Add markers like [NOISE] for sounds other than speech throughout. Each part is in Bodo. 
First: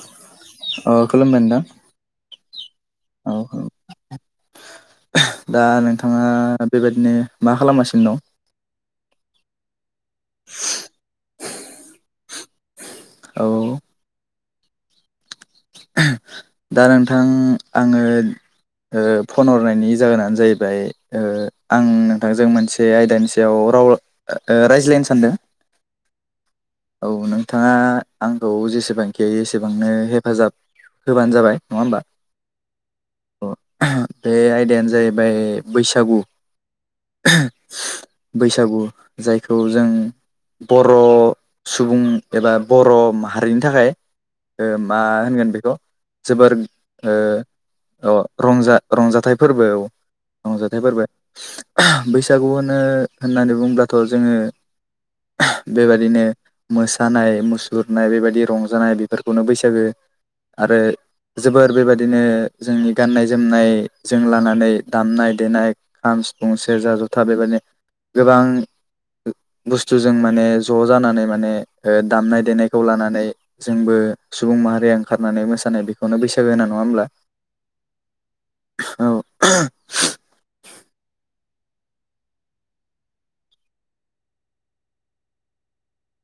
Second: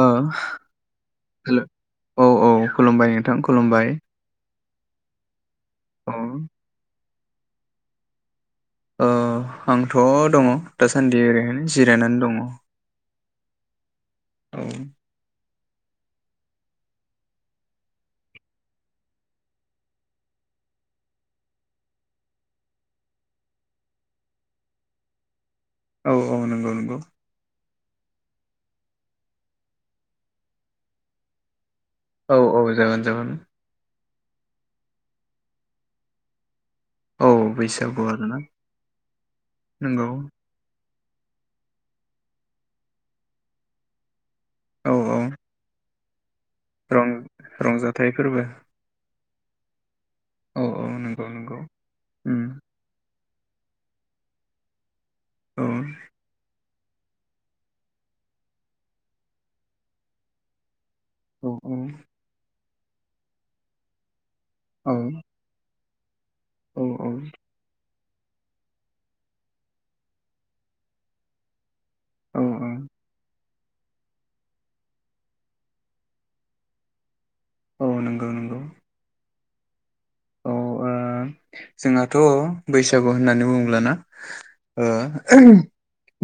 ओ अ खुलुमबाय नोंथां औ औ खुलुमबाय औ नोंथां औ खुलुमबाय दा औ नोंथाङा बेबायदिनो मा खालामगासिनो दं? ओ आंथ‌ दङ दासान्दि ओरैनो जिरायनानै दङ औ औ दा नोंथां आङो ओ फन हरनायनि जाहोनानो जाहैबाय ओ आं नोंथांजों मोनसे आयदानि सायाव राव ओ रायज्लायनो सानदो औ औ नंगौ नंगौ थाङा आंखौ जेसेबांखि हायो एसेबांनो हेफाजाब होबानो जाबाय नङा होमबा? औ औ जागोन जागोन ओ बे आयदायानो जाहैबाय बैसागु औ बैसागु आरोना बैसागु जायखौ जों नंगौ ब र‌ सुबुं एबा बर माहारिनि थाखाय ओ औ मा औ होनगोन बे? जोबोर रं रंजाथाइ ओ अ फोरबो रंजा-रंजाथाइ फोरबोआव औ औ रंजाथाइ औ फोरबो नंगौ नंगौ उम बैसागु होनो होननानै बुंङोब्लाथ जोङो औ बेबायदिनो मोसानाय मुसुरनाय बेबायदि रंजानाय बेफोरखौनो बैसागो आरो औ जोबोर औ बेबायादिनो जोंनि गाननाय जोमनाय जों लानानै औ दामनाय देनाय खाम सिफुं औ सेरजा औ जथा बेबायनो गोबां बुस्थुजों माने ज जानानै माने ओ औ दामनाय औ देनायखौ लानानै जोंबो सुबुं माहारिया ओंखारनानै मोसानाय बेखौनो बैसागो होना नङा होमब्ला? औ नंगौ नंगौ [INAUDIBLE] थां जोंहाथ' बैसागु होननानै बुंङैब्लाना ओ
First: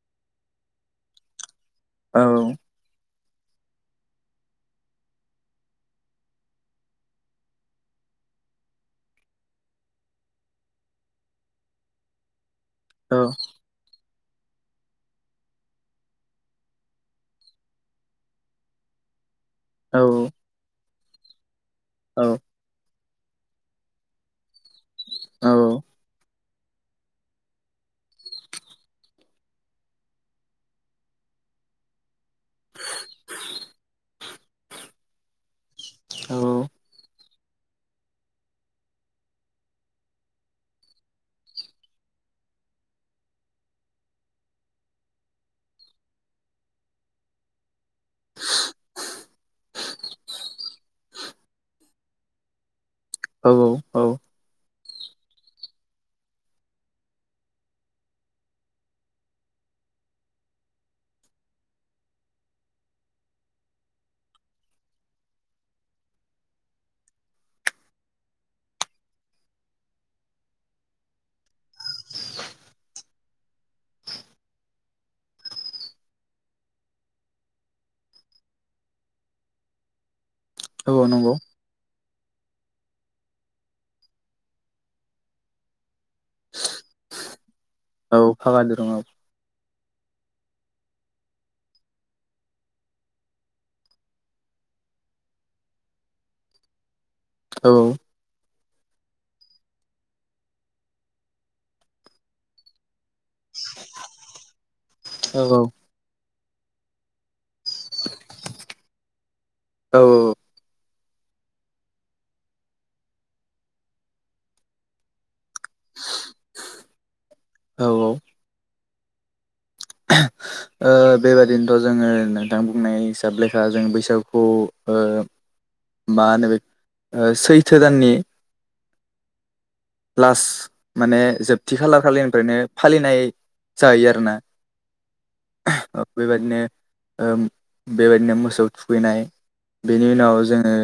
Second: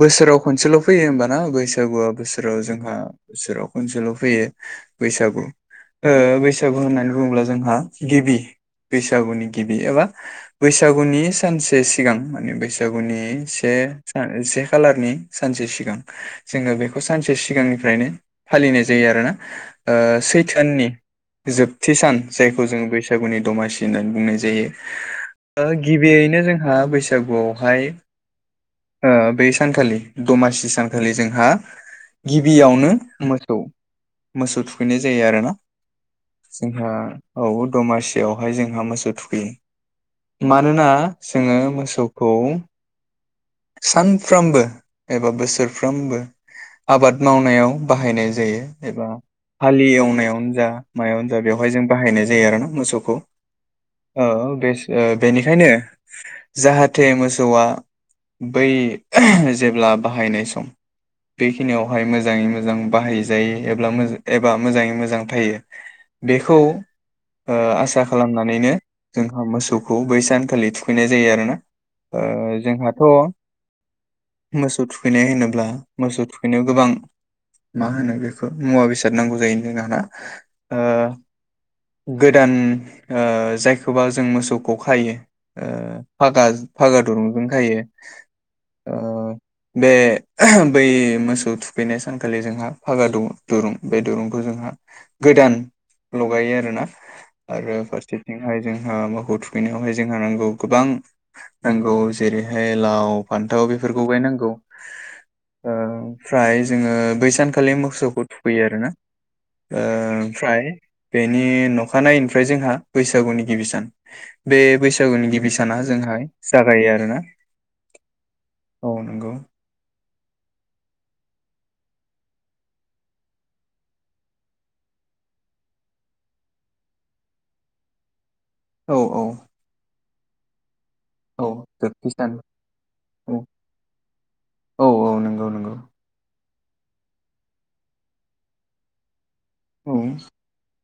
बोसोराव खनसेल' फैयो होमबाना बैसागुआ औ बोसोराव जोंहा बोसोराव खनसेल फैयो बैसागु ओ बैसागु होननानै बुंङोब्ला जोंहा गिबि बैसागुनि गिबि एबा बैसागुनि सानसे सिगां माने बैसा औ सागुनिगुनि से से खालारनि सानसे सिगां जोंङो बेखौ सानसे सिगांनिफ्रायनो फालिनाय जायो आरोना औ ओ सैथोयानि जोबथि सान औ जायखौ जोंङो बैसागुनि दमासि होननानै बुंनाय जायो औ ओ गिबियैनो जोंहा बैसागुआवहाय ओ बे सानखालि दमासि सानखालि जोंहा गिबियावनो मोसौ मोसौ थुखैनाय जायो आरोना जोंहा औ दमासि बेयावहाय जोंहा मोसौ थुखैयो मानोना जोंङो मोसौखौ सानफ्रोमबो एबा बोसोरफ्रामबो आबाद मावनायाव बाहायनाय जायो एबा हालि एवनायावनो जा मायावनो जा बेवहाय जों बाहायनाय जायो आरो ना मोसौखौ औ औ ओ बेस ओ बेनिखायनो जाहाथे मोसौआ बै जेब्ला बाहायनाय सम बेखिनियावहाय मोजाङै मोजां बाहायजायो एब्ला मोज एबा मोजांङै मोजां थायो। बेखौ ओ आसा खालामनानैनो जोंहा मोसौखौ बै सानखालि थुखैनाय जायो आरोना ओ जोंहाथ' मोसौ थुखैनाय होनोब्ला मोसौ थुखैनायाव गोबां मा होनो बेखौ मुवा बेसाद नांगौ जायो ओ औ नंगौ गोदान ओ जायखौबा जों मोसौखौ खायो फागा फागा दुरुंजोंखायो औ फागा दिरुङाव बे बै मोसौ थुखैनाय सानखालि जोंहा फागा दुं दुरुं बे दुरुंखौ जों जोंहा गोदान लगायो आरोना औ आरो फारसेथिं हाय जोंहा मोखौ थुखैनायावहाय जोंहा नांगौ गोबां नांगौ। जेरैहाय लाव फान्थाव बेफोरखौ बायनांगौ। औ ओ ओमफ्राय जोंङो बै सान खालि मोसौखौ थुखैयो आरोना ओ औ ओमफ्राय बेनि नखानायैनिफ्राय जोंहा बैसागुनि गिबि सान। बे बैसागुनि गिबि साना जो जोंहाय जागायो आरोना? औ औ औ नंगौ [UNINTELLIGIBLE] ओ बेबादिनोथ' जोंङो नोंथां बुंनाय हिसाब लेखा जों बैसागुखौ ओ मा होनो बेख ओ सैथो दाननि औ औ लास माने औ जोबथि खालार सान खालिनिफ्रायनो फालिनाय औ जाहैयो आरोना औ नंगौ नंगौ बेबायदिनो ओ बेबायदिनो मोसौ थुखैनाय औ बेनि उनाव जोंङो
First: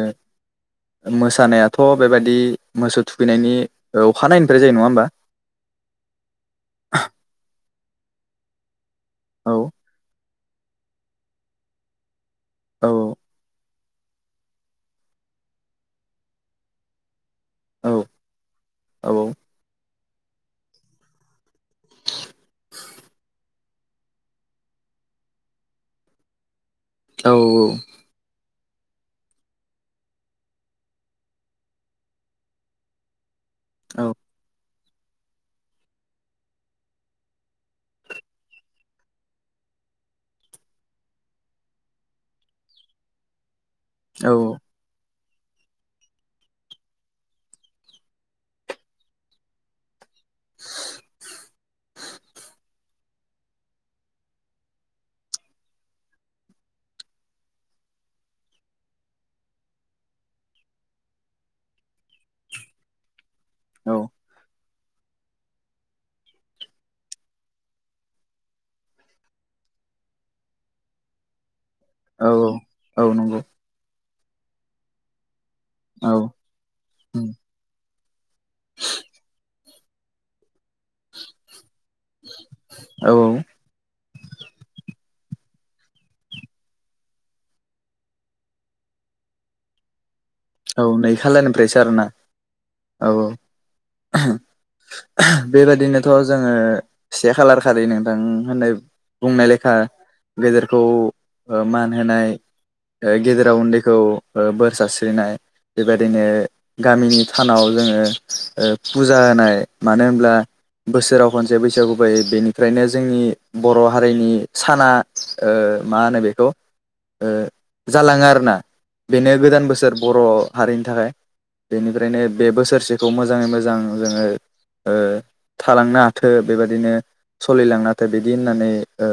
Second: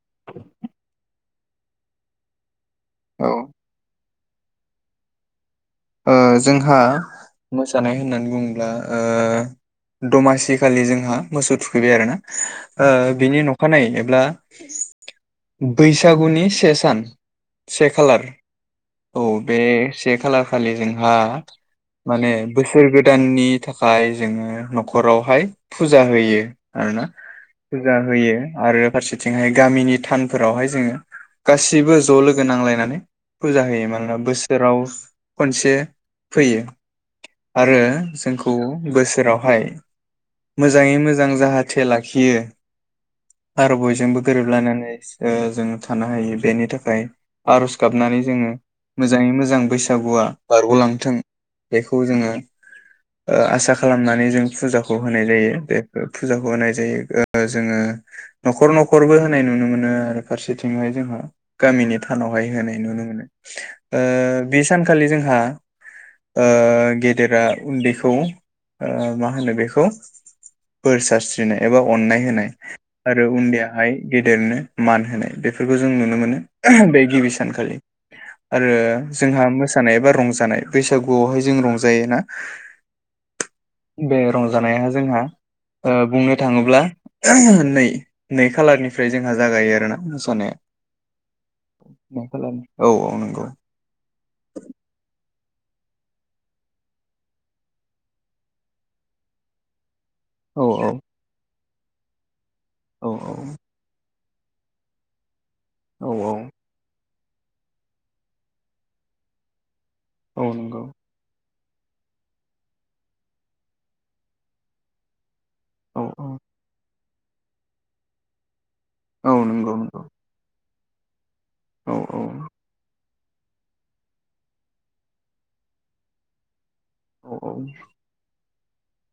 मोसानायाथ बेबायदि मोसौ औ थुखैनायनि ओ अखानायैनिफ्राय जायो। नंङा होमबा? ओ जोंहा मोसानाय होननानै बुंङोब्ला औ ओ दमासि इखालि जोंहा मोसौ थुखैबाय आरोना औ ओ बिनि न' खानायै एब्ला बैसागुनि से सान औ से खालार औ बे से खालार खालि जोंहा माने बोसोर गोदाननि थाखाय जोङो न'खरावहाय फुजा होयो आरो ना औ फुजा होयो आरो फारसेथिंहाय गामिनि थानफोरावहाय जोङो गासैबो ज' लोगो नांलायनानै फुजा होयो मानोना बोसोराव खनसे फैयो। आरो जोंखौ बोसोरावहाय मोजाङै मोजां जाहाथे लाखियो आरो बयजोंबो औ गोरोबलायनानै ओ जोङो थानो हायो बेनि थाखाय आर'ज गाबनानै जोङो मोजाङै मोजां बैस सागुआ बारग'लांथों बेखौ जोङो ओ आसा खालामनानै जों फुजाखौ होनाय जायो बे फो फुजाखौ होनाय जायो। ओ जोङो न'खर न'खरबो होनाय नुनो मोनो आरो फारसेथिंहाय जोंहा गामिनि थानावहाय होनाय नुनो मोनो। औ ओ बे सानखालि जोंहा ओ गेदेरा उन्दैखौ ओ मा होनो बेखौ बोर सारस्रिनाय एबा अननाय औ होनाय औ आरो नंगौ उन्दैयाहाय गेदेरनो मान होनाय बेफोर फोरखौ जों औ नुनो मोनो [UNINTELLIGIBLE] बे गिबि सानखालि आरो जोंहा मोसानाय एबा रंजानाय बैसागुआवहाय जों रंजायो ना औ बे रंजानाया जोंहा ओ बुंनो थाङोब्ला [UNINTELLIGIBLE] नै-नै खालारनिफ्राय जोंहा जागायो आरोना मोसानाया औ नै खालनिफ्रायसो आरोना मा खालामो? औ औ नंगौ [UNINTELLIGIBLE] बेबायदिनोथ' जोङो से खालार खालि नोंथां होननाय बुंंनाय लेखा औ गेदेरखौ ओ मान होनाय औ ओ गेदेरा उन्दैखौ ओ बोर सारस्रिनाय औ बेबायदिनो औ गामिनि थानाव जोङो ओ पुजा होनाय मानो होनब्ला औ नंगौ बोसोराव खन से बैसागु फायो बेनिफ्रायनो जोंनि बर' हारिनि साना ओ मा औ होनो औ बेखौ ओ जालाङो आरोना औ नंगौ नंगौ अ हारिनि थाखाय औ बेनिफ्रायनो बे बोसोरसे खौ‌ मोजाङै मोजां जोङो ओ थालांनो हाथो बेबा दिनो औ औ सलिलांनो हाथो बिदि होननानै ओ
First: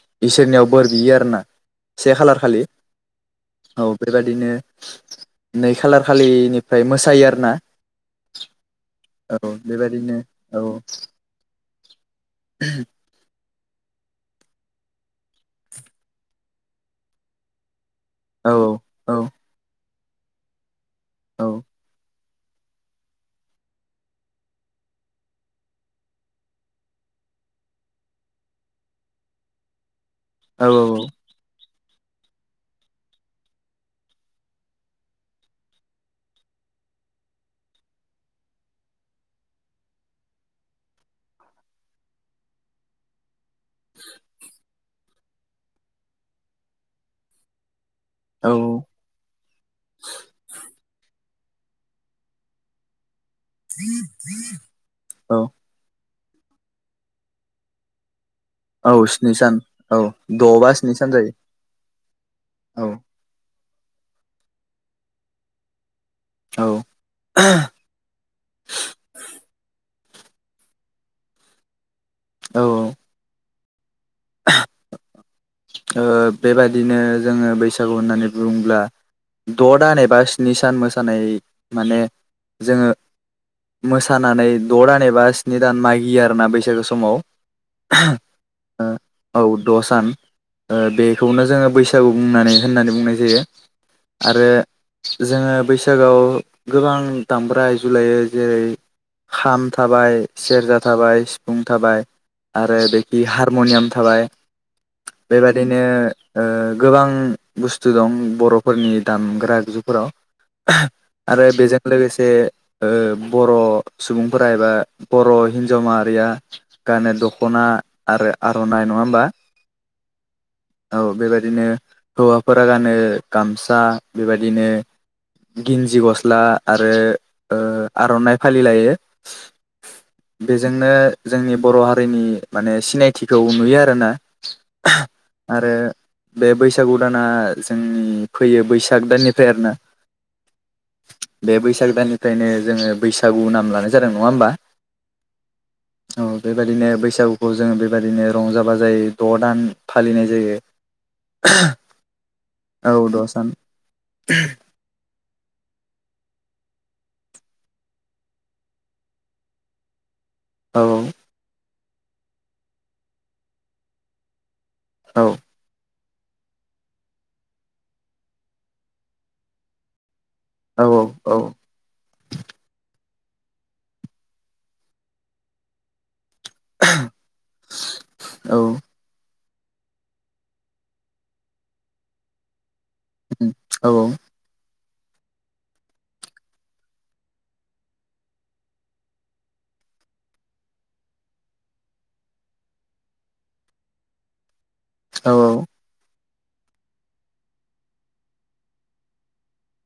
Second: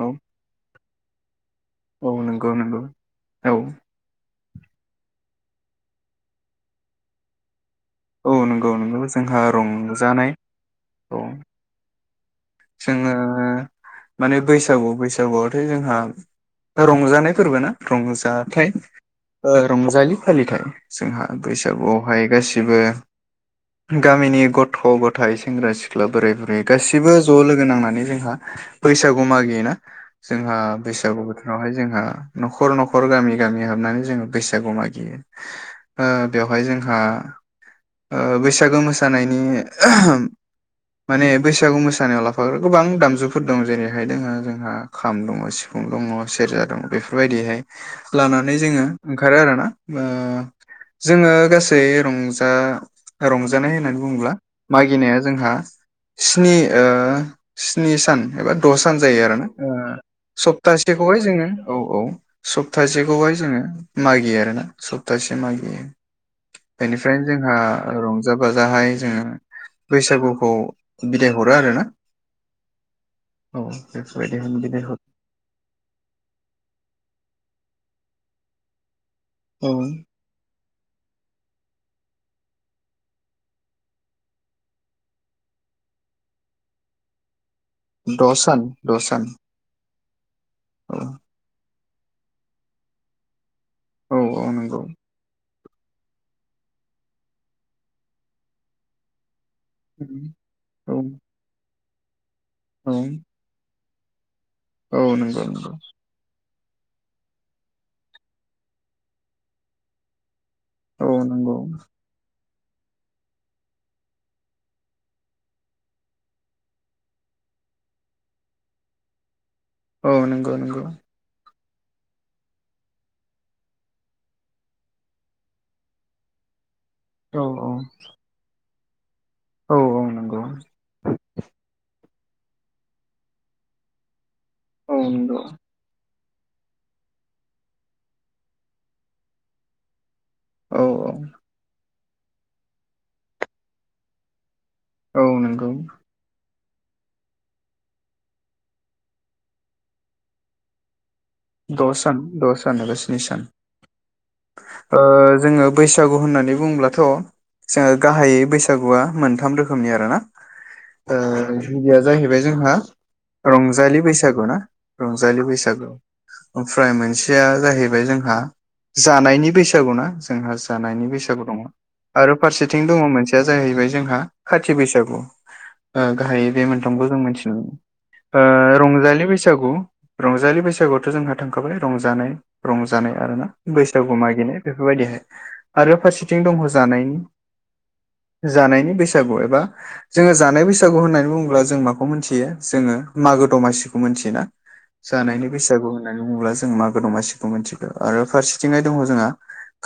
औ इसोरनियाव बोर बियो आरो ना से औ खालार नंगौ खालि नंगौ औ बेबायदिनो नै खालार खालिनिफ्राय मोसायो आरो ना औ नंगौ नंगौ औ जोंहा बेबायदिनो रंजानाय औ जोंङो माने बैसागु-बैसागुआथ' जोंहा ओ रंजानाय फोरबो ना? औ रंजाथाइ औ ओ रंजालि फालिथाइ जोंहा औ बैसागुआवहाय गासिबो गामिनि गथ' ग'थाइ सेंग्रा सिख्ला बोराय बुरै गासिबो ज' लोगो नांनानै जोंहा बैसागु मागियोना जोंहा बैसागु बोथोरावहाय जों ओ न'खर न'खर गामि गामि हाबनानै जोङो बैसागु मागियो ओ बेवहाय जोंहा आ ओ बैसागु मोसानायनि [UNINTELLIGIBLE] माने बैसागु मोसा सानायाव लाफाग्रा गोबां दामजुफोर दं जेरैहाय दोङो जोंहा खाम दङ' सिफुं दङ' सेरजा दङ' बेफोरबायदिहाय औ लानानै जोङो ओंखारो आरोना ओ जोङो गासै रंजा रंजानाय होननानै बुङोब्ला मागिनाया औ जोंहा स्नि ओ स्नि सान एबा द' औ सान जायो स्नि आरोना सान ओ औ द' बा स्नि सान सप्तासेखौहाय जायो जोङो औ औ औ सप्तासे खौहाय जोंङो मागियो आरोना सप्तासे मागियो। औ बेनिफ्रायनो जोंहा रंजा बाजाहाय जोंङो बैसागुखौ बिदाय हरो आरोना औ औ बेफोरबायदिनो बिदाय हरो ओ बेबादिनो जोंङो बैसागु होननानै बुंङोब्ला द' दान औ एबा स्नि सान मोसानाय माने जोंङो मोसानानै द' दान एबा स्नि दान मागियो आरोना बैसागो समाव। द' सान द' सान ओ औ द'सान ओ औ बेखौनो जोंङो बैसागु बुंनानै होननानै बुंनाय जायो। औ आरो औ नंगौ जोंङो बैसागुआव गोबां दामब्रा आगजु लायो जेरै खाम थाबाय सेरजा औ थाबाय सिफुं थाबाय आरो औ बेखि हारम'नियाम था थाबाय औ बे नंगौ नंगौ बादिनो ओ गोबां बुस्थु दं बर'फोरनि दामग्रा आगजुफोराव औ आरो नंगौ बेजों लोगोसे ओ बर' सुबुंफोरा एबा बर' हिनजाव माहारिया गानो दख'ना आ आरो आर'नाइ नंङा होमबा? औ नोंगौ नोंगौ। औ बेबायदिनो हौवाफोरा गानो गामसा बेबायदिनो गिन्जि गस्ला आरो औ ओ‌ औ आरननाइ फालि लायो। औ औ नंगौ बेजोंनो जोंनि बर' हा नि माने सिनायथिखौ नुयो आरोना। औ नोंगौ। आरो बे बैसागु दाना जोंनि फैयो बैसाग दाननिफ्राय आरोना। औ औ बे बैसाग दाननिफ्रायनो जोंङो बैसागु नाम लानाय जादों नंङा होमबा? औ नोंगौ। औ बेबायदिनो बैसागुखौ जोंङो बेबायदिनो रंजााबा जायो द' दान फालिनाय जायो। द'सान द'सान एबा औ स्नि द' सान ओ जोंङो बैसागु होननानै बुंब्ला थ' जोंङो गाहायै बैसागुआ मोनथाम रोखोमनि आरोना औ ओ गिबिया जाहैबाय जोंहा रंजालि बैसागु ना औ रंजालि बैसागु। ओमफ्राय मोनसेया जाहैबाय जोंहा जानायनि बैसागु ना? जोंहा औ जानायनि बैसागु दंङ आरो फारसेथिं दंङ मोनसे या जाहैबाय जोंहा खाथि बैसागु ओ गाहाय बे मोनथामखौ जों मोन्थियो औ ओ रंजालि बैसागु रंजालि बैसागु जोंहा थांखाबाय रंजानाय रंजानाय आरोना बैसागु औ मागिनाय बे बेफोर बायदिहाय आरो फारसेथिं दंङ जानाय [INAUDIBLE] जानायनि बैसागु एबा जोंङो जानाय बैसागु होननानै बुंङोब्ला जों माखौ मोन्थियो जोंङो मा गो द'मासिखौ मोन्थियोना औ जानायनि बैसागु [INAUDIBLE] ङोब्ला जों मागो दमासिखौ मोनथिगौ आरो फारसेथिंहाय दंङ जोंहा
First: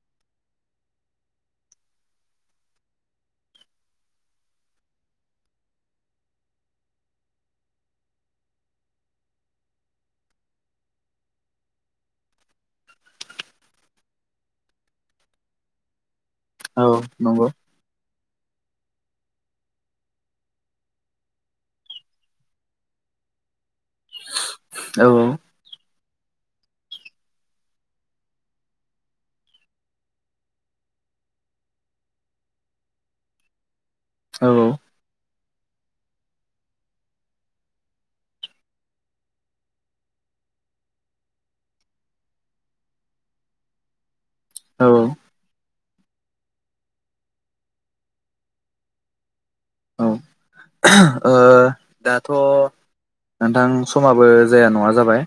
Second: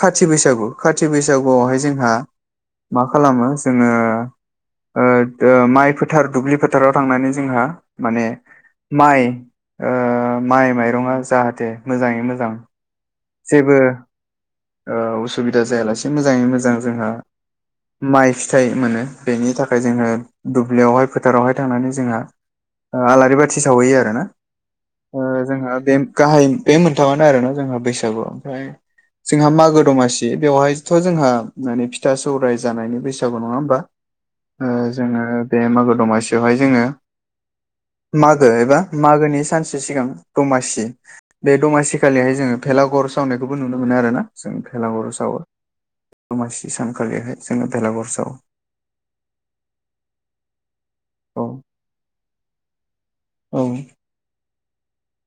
खाथि बैसागु खाथि बैसागुआवहाय जोंहा मा खालामो जोंङो ओ गो माइ फोथार दुब्लि फोथाराव थांनानै जोंहा माने माइ ओ माइ माइरंङा जाहाथे मोजांङै मोजां जेबो ओ उसुबिदा जायालासे मोजांङै मोजां औ जोंहा नंगौ माइ फिथाइ मोनो बेनि थाखाय जोंङो दुब्लियावहाय फोथारावहाय थांनानै जोंहा ओ आलारि बाथि सावहैयो आरोना औ ओ जोंहा बे गाहाय बे मोनथामङानो आरोना जोंहा बै सोबाव फ्राय जोंहा मागो दमासि बेवहायथ जोंहा माने फिथा सौराय जानायनि बैसागु नङा होमबा। ओ औ जोङो बे मागो दमासियावहाय जोङो। [INAUDIBLE] मागो एबा मागोनि सानसे सिगां दमासि बे दमासि खालिहाय जोङो। भेलाघर सावनायखौबो नुनो मोनो आरोना जों औ भेलाघर सावो। दमासि सानखालिहाय जोङो बेलाघर सावो। औ [UNINTELLIGIBLE] ओ औ दाथ औ नोंथां समाबो जाया नङा जाबाय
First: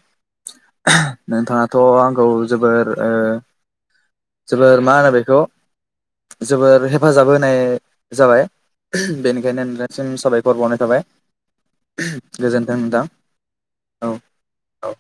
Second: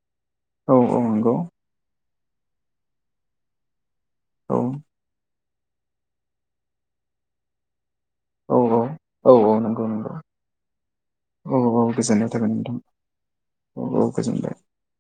औ औ [UNINTELLIGIBLE] नंगौ नोंथाङाथ आंखौ जोबोर ओ औ जोबोर मा होनो बेखौ जोबोर हेफाजाब होनाय। जाबाय औ औ उम औ औ बेनिखायनो नंगौ नोंथां सिम नंगौ साबायखर बावनाय थाबाय। औ औ गोजोननाय उम थाबाय गोजोन्थों नोंथां औ औ।